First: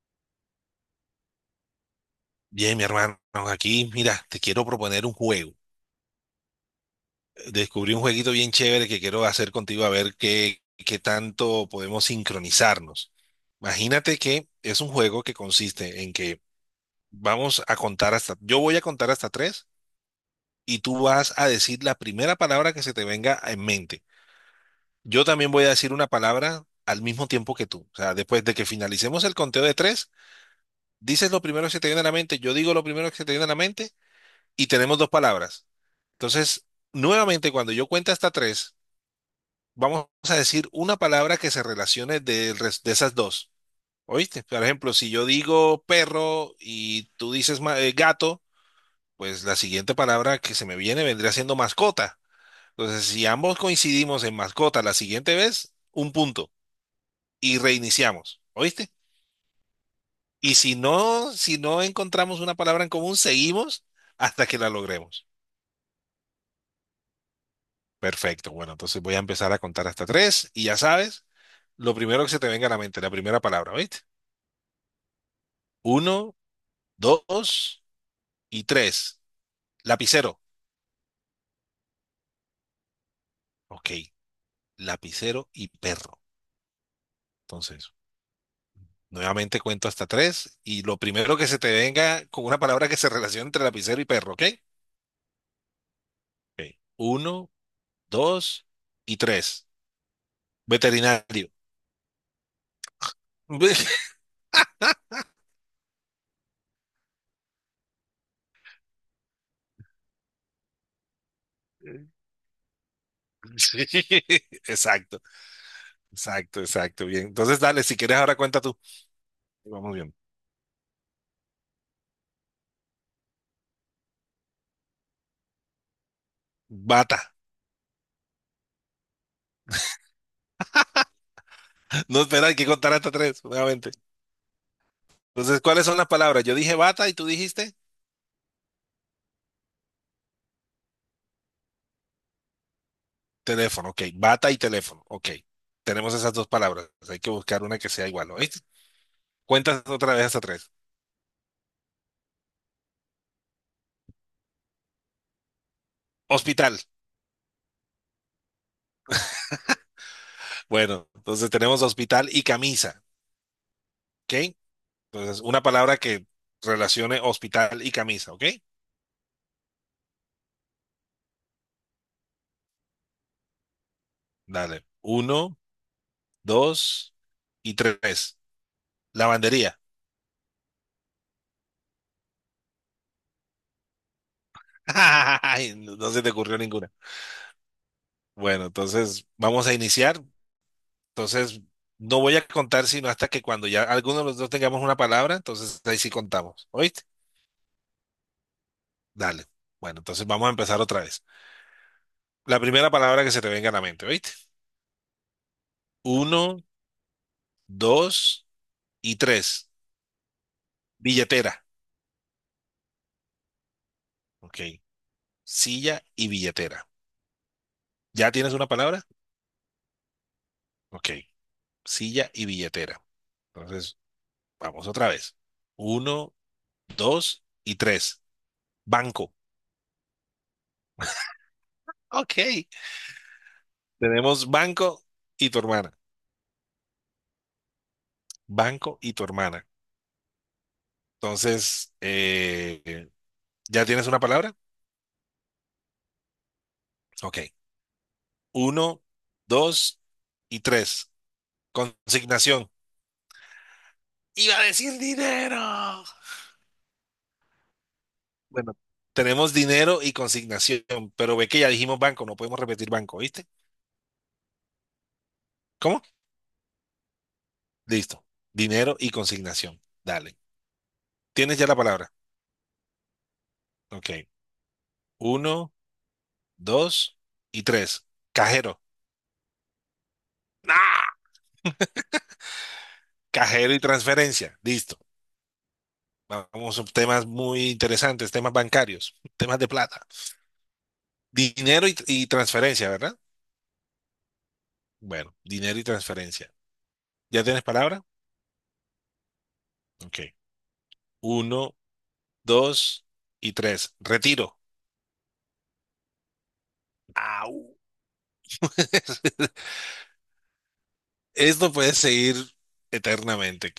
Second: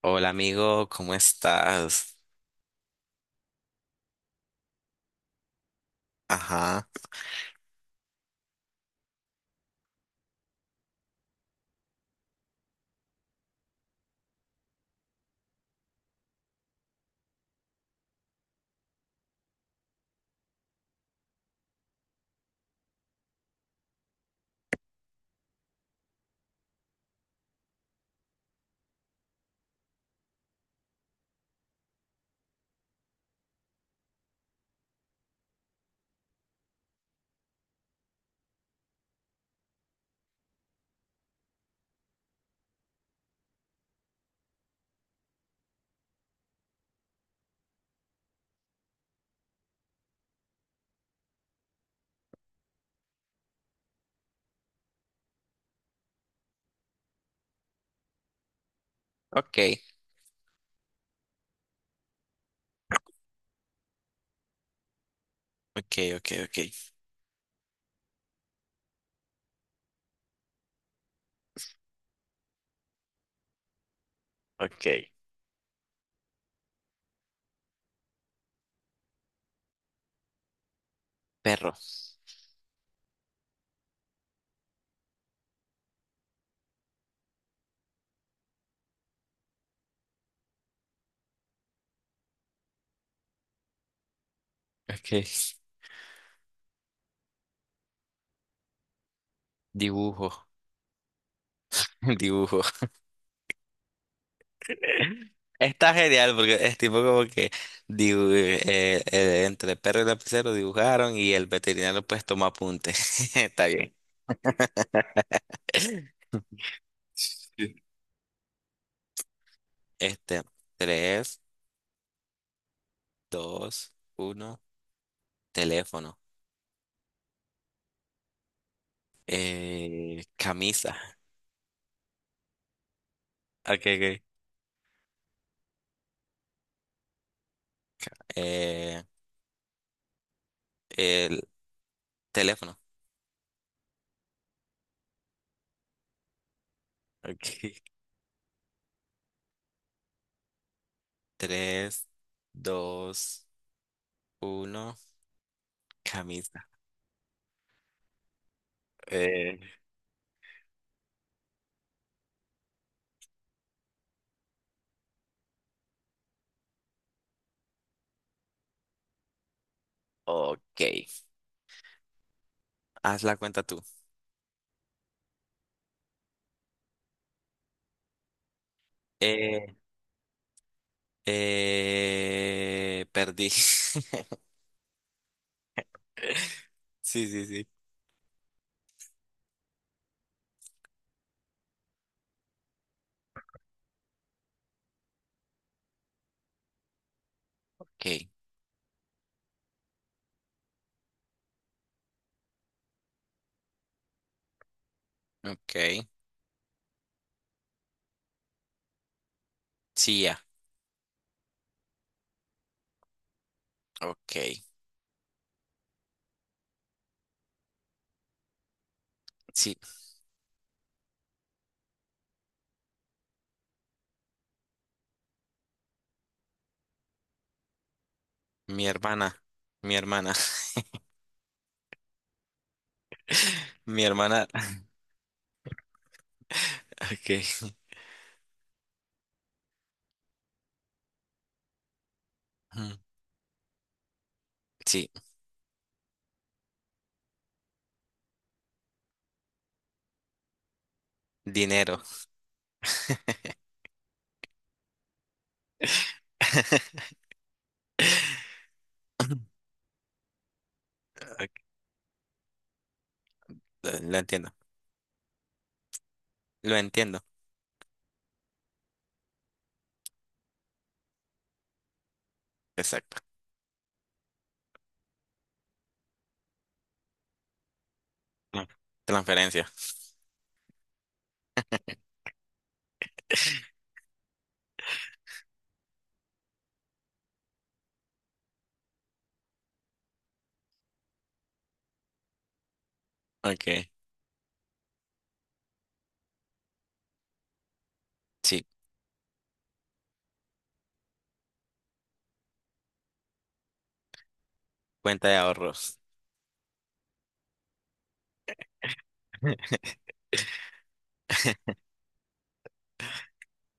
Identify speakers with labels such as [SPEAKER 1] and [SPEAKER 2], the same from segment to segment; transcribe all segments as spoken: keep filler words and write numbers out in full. [SPEAKER 1] Hola amigo, ¿cómo estás?
[SPEAKER 2] Bien, mi hermano, aquí, mira, te quiero proponer un juego.
[SPEAKER 1] Ajá.
[SPEAKER 2] Descubrí un jueguito bien chévere que quiero hacer contigo a ver qué, qué tanto podemos sincronizarnos. Imagínate que es un juego que consiste en que vamos a contar hasta, yo voy a contar hasta tres y tú vas a decir la primera palabra que se te venga en mente. Yo también voy a decir una palabra al mismo tiempo que tú. O sea, después de que finalicemos el conteo de tres, dices lo primero que se te viene a la mente, yo digo lo primero que se te viene a la mente y tenemos dos palabras. Entonces, nuevamente, cuando yo cuente hasta tres, vamos a decir una palabra que se relacione del res- de, esas dos. ¿Oíste? Por ejemplo, si yo digo perro y tú dices ma- eh, gato, pues la siguiente palabra que se me viene vendría siendo mascota. Entonces, si ambos coincidimos en mascota la siguiente vez, un punto y reiniciamos. ¿Oíste?
[SPEAKER 1] Ok,
[SPEAKER 2] Y si no, si no encontramos una palabra en común, seguimos hasta que la logremos.
[SPEAKER 1] ok, ok, ok,
[SPEAKER 2] Perfecto. Bueno, entonces voy a empezar a contar hasta tres y ya sabes. Lo primero que se te venga a la mente, la primera palabra, ¿viste?
[SPEAKER 1] ok.
[SPEAKER 2] Uno, dos y tres. Lapicero.
[SPEAKER 1] Perro.
[SPEAKER 2] Ok, lapicero y perro. Entonces, nuevamente cuento hasta tres y lo primero que se te venga con una palabra que se relacione entre lapicero y perro, ¿ok?
[SPEAKER 1] Ok.
[SPEAKER 2] Ok. Uno, dos y tres.
[SPEAKER 1] Dibujo,
[SPEAKER 2] Veterinario.
[SPEAKER 1] dibujo. Está genial porque es tipo como que dibu- eh, eh, entre el perro y el lapicero dibujaron y el veterinario pues tomó apunte. Está
[SPEAKER 2] Sí,
[SPEAKER 1] bien.
[SPEAKER 2] exacto, exacto, exacto. Bien. Entonces,
[SPEAKER 1] Sí.
[SPEAKER 2] dale, si quieres, ahora cuenta tú. Vamos bien.
[SPEAKER 1] Este, tres, dos, uno, teléfono.
[SPEAKER 2] Bata.
[SPEAKER 1] Eh, camisa.
[SPEAKER 2] No, espera, hay que contar hasta tres,
[SPEAKER 1] Ok,
[SPEAKER 2] nuevamente.
[SPEAKER 1] ok.
[SPEAKER 2] Entonces, ¿cuáles son las palabras? Yo dije bata y tú dijiste
[SPEAKER 1] Eh, el teléfono.
[SPEAKER 2] teléfono. Ok, bata y teléfono. Ok, tenemos esas dos palabras. Hay que buscar una
[SPEAKER 1] Ok.
[SPEAKER 2] que sea igual. ¿Oíste? Cuentas otra vez hasta tres.
[SPEAKER 1] Tres, dos, uno. Camisa.
[SPEAKER 2] Hospital.
[SPEAKER 1] Eh,
[SPEAKER 2] Bueno, entonces tenemos hospital y camisa. Ok, entonces una palabra que relacione hospital y camisa. Ok,
[SPEAKER 1] ok. Haz la cuenta tú.
[SPEAKER 2] dale. Uno, dos y tres.
[SPEAKER 1] Eh,
[SPEAKER 2] Lavandería.
[SPEAKER 1] eh, perdí.
[SPEAKER 2] Ay, no no se te ocurrió ninguna.
[SPEAKER 1] Sí, sí, sí.
[SPEAKER 2] Bueno, entonces vamos a iniciar. Entonces, no voy a contar sino hasta que cuando ya alguno de los dos tengamos una palabra, entonces ahí sí contamos. ¿Oíste?
[SPEAKER 1] Ok.
[SPEAKER 2] Dale. Bueno, entonces vamos a empezar otra vez. La primera palabra que se te venga a la mente, ¿oíste?
[SPEAKER 1] Ok.
[SPEAKER 2] Uno, dos y tres.
[SPEAKER 1] Sí, ya.
[SPEAKER 2] Billetera.
[SPEAKER 1] Ok.
[SPEAKER 2] Ok. Silla y billetera. ¿Ya tienes una palabra?
[SPEAKER 1] Sí.
[SPEAKER 2] Ok. Silla y billetera. Entonces, vamos otra vez. Uno, dos y tres.
[SPEAKER 1] Mi
[SPEAKER 2] Banco.
[SPEAKER 1] hermana. Mi hermana.
[SPEAKER 2] Ok.
[SPEAKER 1] Mi hermana.
[SPEAKER 2] Tenemos banco y tu hermana.
[SPEAKER 1] Ok.
[SPEAKER 2] Banco y tu hermana. Entonces,
[SPEAKER 1] Ujú.
[SPEAKER 2] eh, ¿ya tienes una palabra?
[SPEAKER 1] Sí.
[SPEAKER 2] Ok. Uno, dos y tres.
[SPEAKER 1] Dinero.
[SPEAKER 2] Consignación. Iba a decir dinero. Bueno, tenemos dinero y consignación, pero ve
[SPEAKER 1] Ok,
[SPEAKER 2] que ya dijimos banco, no podemos repetir banco, ¿viste?
[SPEAKER 1] Lo lo entiendo.
[SPEAKER 2] ¿Cómo?
[SPEAKER 1] Lo entiendo.
[SPEAKER 2] Listo. Dinero y consignación. Dale. Tienes ya la palabra.
[SPEAKER 1] Exacto.
[SPEAKER 2] Ok. Uno, dos y tres.
[SPEAKER 1] Ah,
[SPEAKER 2] Cajero.
[SPEAKER 1] transferencia.
[SPEAKER 2] ¡Ah! Cajero y transferencia. Listo. Vamos a temas muy interesantes, temas bancarios, temas de plata. Dinero y, y transferencia, ¿verdad?
[SPEAKER 1] Ok.
[SPEAKER 2] Bueno, dinero y transferencia. ¿Ya tienes palabra?
[SPEAKER 1] Sí.
[SPEAKER 2] Ok. Uno, dos y tres. Retiro.
[SPEAKER 1] Cuenta de ahorros.
[SPEAKER 2] Au. Esto puede seguir eternamente.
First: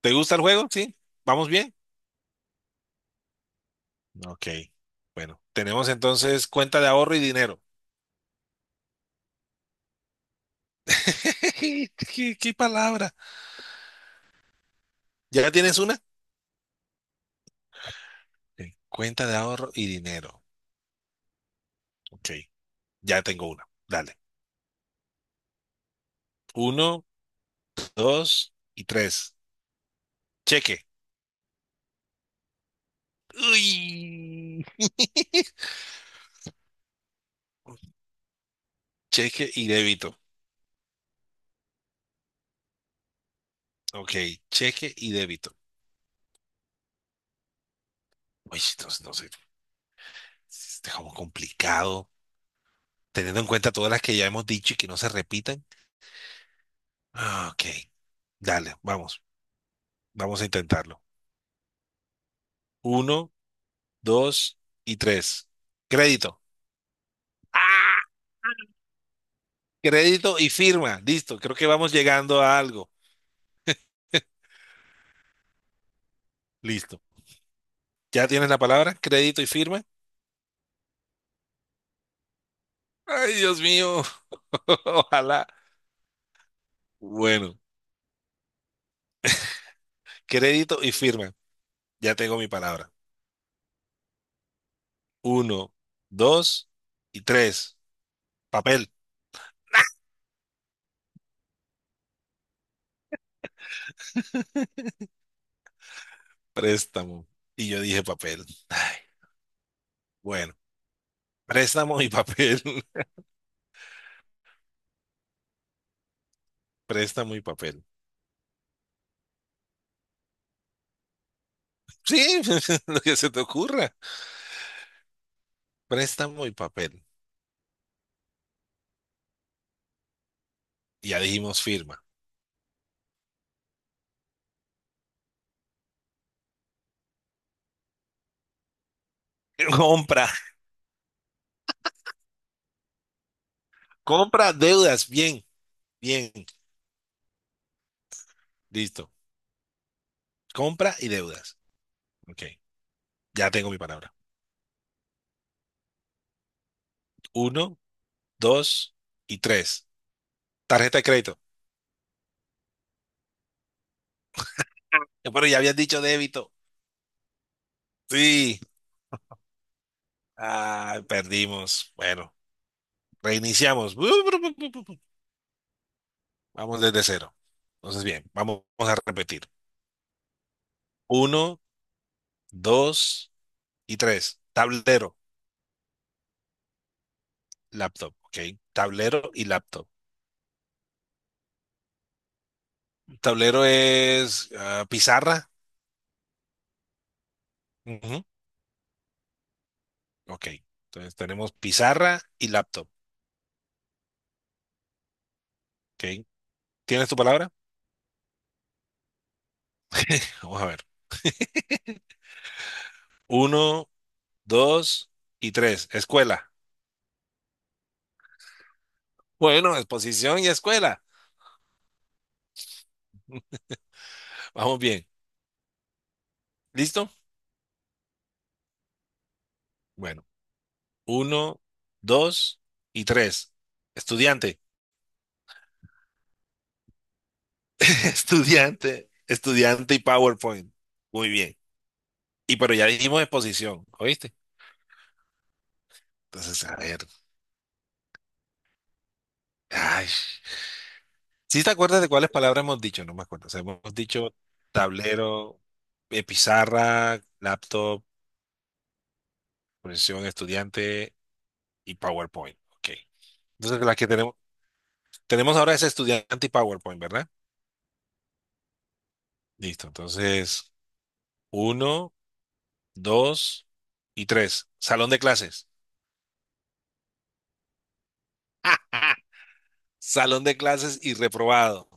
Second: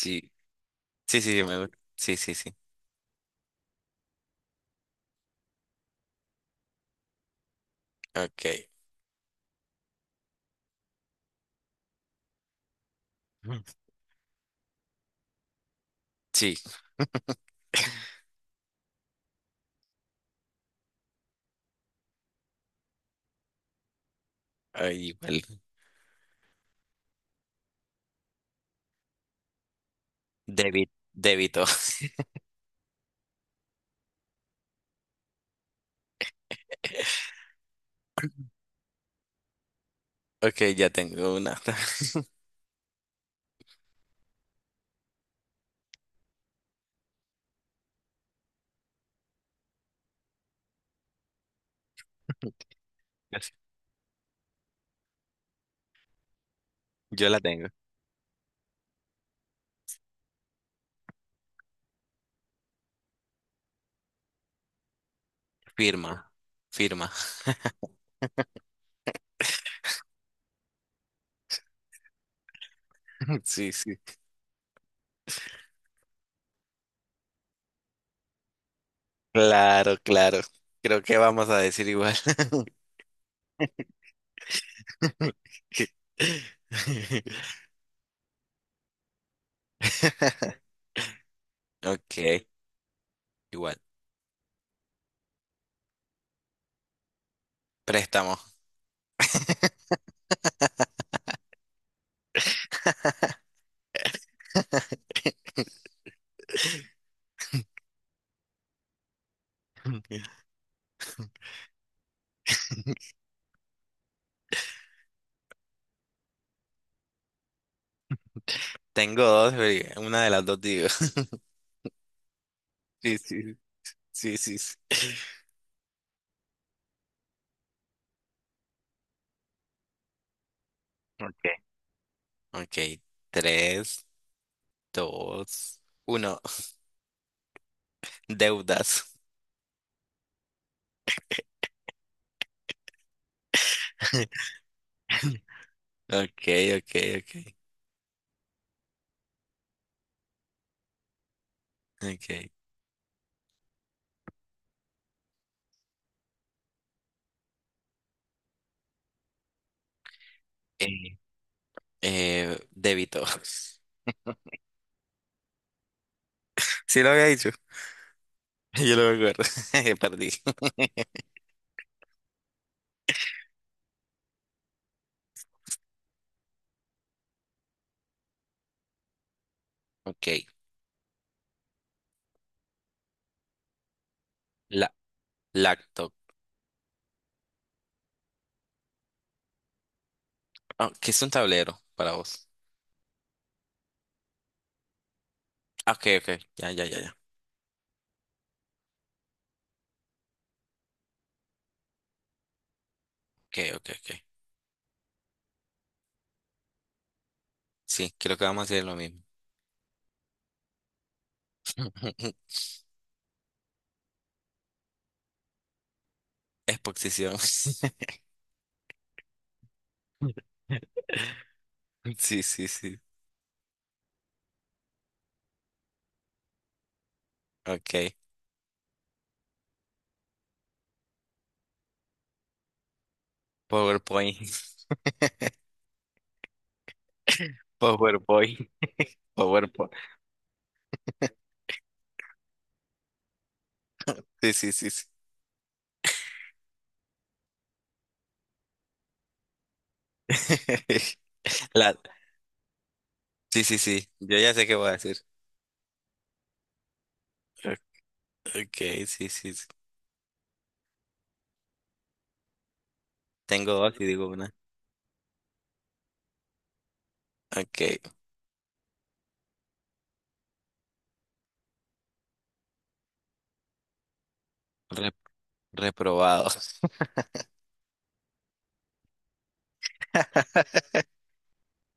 [SPEAKER 2] ¿Te gusta el juego? ¿Sí?
[SPEAKER 1] Sí, sí, sí,
[SPEAKER 2] ¿Vamos
[SPEAKER 1] me
[SPEAKER 2] bien?
[SPEAKER 1] gusta. Sí, sí, sí.
[SPEAKER 2] Ok. Bueno, tenemos entonces cuenta de ahorro y dinero.
[SPEAKER 1] Ok.
[SPEAKER 2] ¿Qué, qué palabra?
[SPEAKER 1] Mm,
[SPEAKER 2] ¿Ya tienes una?
[SPEAKER 1] sí,
[SPEAKER 2] Ok, cuenta de ahorro y dinero. Ok. Ya tengo una. Dale.
[SPEAKER 1] ahí igual.
[SPEAKER 2] Uno, dos y tres. Cheque.
[SPEAKER 1] Débito. Débito.
[SPEAKER 2] Uy. Cheque y débito.
[SPEAKER 1] Ok, ya tengo una.
[SPEAKER 2] Ok, cheque y débito. Uy, entonces, no sé, está como complicado, teniendo en cuenta todas las que ya hemos dicho y que no se repitan.
[SPEAKER 1] Yo la
[SPEAKER 2] Ah, ok,
[SPEAKER 1] tengo.
[SPEAKER 2] dale, vamos, vamos a intentarlo. Uno, dos y tres.
[SPEAKER 1] Firma.
[SPEAKER 2] Crédito.
[SPEAKER 1] Firma.
[SPEAKER 2] ¡Ah! Crédito y firma. Listo, creo que vamos llegando a algo.
[SPEAKER 1] Sí, sí.
[SPEAKER 2] Listo. ¿Ya tienes la palabra? Crédito y firma.
[SPEAKER 1] Claro, claro. Creo que vamos a decir igual.
[SPEAKER 2] Ay, Dios mío. Ojalá. Bueno, crédito y firma.
[SPEAKER 1] Ok,
[SPEAKER 2] Ya tengo mi palabra.
[SPEAKER 1] igual.
[SPEAKER 2] Uno, dos y tres.
[SPEAKER 1] Préstamo.
[SPEAKER 2] Papel, préstamo. Y yo dije papel. Ay, bueno, préstamo y papel. Préstamo y papel.
[SPEAKER 1] Tengo dos, pero una de las dos digo.
[SPEAKER 2] Sí, lo que
[SPEAKER 1] Sí,
[SPEAKER 2] se te
[SPEAKER 1] sí,
[SPEAKER 2] ocurra.
[SPEAKER 1] sí, sí, sí.
[SPEAKER 2] Préstamo y papel. Y ya dijimos
[SPEAKER 1] Ok.
[SPEAKER 2] firma.
[SPEAKER 1] Ok, tres, dos, uno. Deudas.
[SPEAKER 2] Compra, compra, deudas. Bien, bien.
[SPEAKER 1] Ok, ok, ok,
[SPEAKER 2] Listo. Compra y deudas. Ok,
[SPEAKER 1] ok.
[SPEAKER 2] ya tengo mi palabra. Uno, dos y tres. Tarjeta de
[SPEAKER 1] Eh,
[SPEAKER 2] crédito.
[SPEAKER 1] eh, débito.
[SPEAKER 2] Eh, Pero ya habías dicho débito.
[SPEAKER 1] Sí lo había dicho.
[SPEAKER 2] Sí.
[SPEAKER 1] Yo lo recuerdo. Perdí.
[SPEAKER 2] Ah, perdimos. Bueno, reiniciamos. Vamos desde cero. Entonces, bien, vamos a repetir.
[SPEAKER 1] Ok.
[SPEAKER 2] Uno, dos y tres.
[SPEAKER 1] La,
[SPEAKER 2] Tablero,
[SPEAKER 1] lacto.
[SPEAKER 2] laptop. Ok, tablero y laptop.
[SPEAKER 1] Ah, ¿qué es un tablero para vos?
[SPEAKER 2] Tablero es ah, pizarra.
[SPEAKER 1] Ah, ok, ok. Ya, ya, ya, ya.
[SPEAKER 2] Ujú, ok, entonces tenemos pizarra y laptop.
[SPEAKER 1] Ok, ok, ok.
[SPEAKER 2] Ok, ¿tienes tu palabra?
[SPEAKER 1] Sí, creo que vamos a hacer lo mismo.
[SPEAKER 2] Vamos a ver. Uno, dos y tres. Escuela.
[SPEAKER 1] Exposición.
[SPEAKER 2] Bueno, exposición y escuela.
[SPEAKER 1] Sí, sí, sí.
[SPEAKER 2] Vamos bien. ¿Listo?
[SPEAKER 1] Ok.
[SPEAKER 2] Bueno. Uno, dos y tres.
[SPEAKER 1] PowerPoint.
[SPEAKER 2] Estudiante,
[SPEAKER 1] PowerPoint.
[SPEAKER 2] estudiante,
[SPEAKER 1] PowerPoint.
[SPEAKER 2] estudiante y PowerPoint. Muy bien. Y pero ya dijimos exposición, ¿oíste?
[SPEAKER 1] Sí, sí, sí, sí.
[SPEAKER 2] Entonces, a ver. Ay. ¿Sí te
[SPEAKER 1] La...
[SPEAKER 2] acuerdas de cuáles palabras hemos dicho? No me acuerdo. O sea,
[SPEAKER 1] Sí, sí,
[SPEAKER 2] hemos
[SPEAKER 1] sí.
[SPEAKER 2] dicho
[SPEAKER 1] Yo ya sé qué voy a decir.
[SPEAKER 2] tablero, eh, pizarra,
[SPEAKER 1] O-
[SPEAKER 2] laptop,
[SPEAKER 1] Ok, sí, sí, sí.
[SPEAKER 2] posición estudiante y PowerPoint. Ok.
[SPEAKER 1] Tengo
[SPEAKER 2] Entonces,
[SPEAKER 1] dos
[SPEAKER 2] las
[SPEAKER 1] y
[SPEAKER 2] que
[SPEAKER 1] digo
[SPEAKER 2] tenemos,
[SPEAKER 1] una.
[SPEAKER 2] tenemos ahora es estudiante y PowerPoint, ¿verdad?
[SPEAKER 1] Ok.
[SPEAKER 2] Listo. Entonces, uno, dos y tres.
[SPEAKER 1] Re-
[SPEAKER 2] Salón de clases.
[SPEAKER 1] reprobado.
[SPEAKER 2] Salón de clases y reprobado.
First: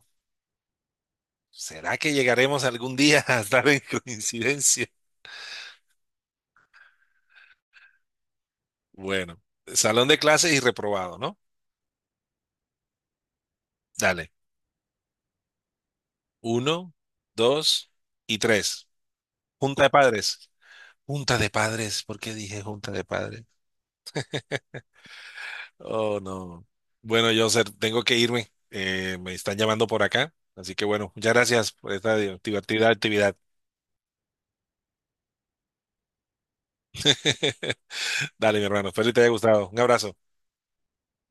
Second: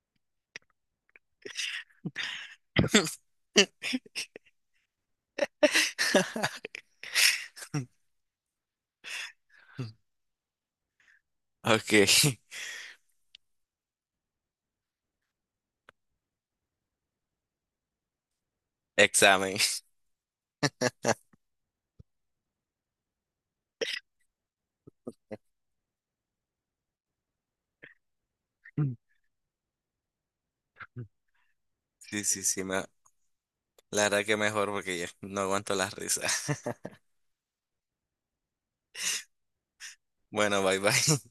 [SPEAKER 2] ¿Será que llegaremos algún día a estar en coincidencia? Bueno, salón de clases y reprobado, ¿no?
[SPEAKER 1] Ok.
[SPEAKER 2] Dale. Uno, dos y tres.
[SPEAKER 1] Examen.
[SPEAKER 2] Junta de padres. Junta de padres. ¿Por qué dije junta de padres? Oh, no. Bueno, yo tengo que irme.
[SPEAKER 1] Mm.
[SPEAKER 2] Eh, me están llamando por acá. Así que bueno, muchas gracias por esta
[SPEAKER 1] Sí, sí, sí. me-
[SPEAKER 2] divertida actividad.
[SPEAKER 1] La verdad que mejor porque ya no aguanto las risas.
[SPEAKER 2] Dale, mi hermano. Espero que te haya gustado. Un abrazo.
[SPEAKER 1] Bueno, bye, bye.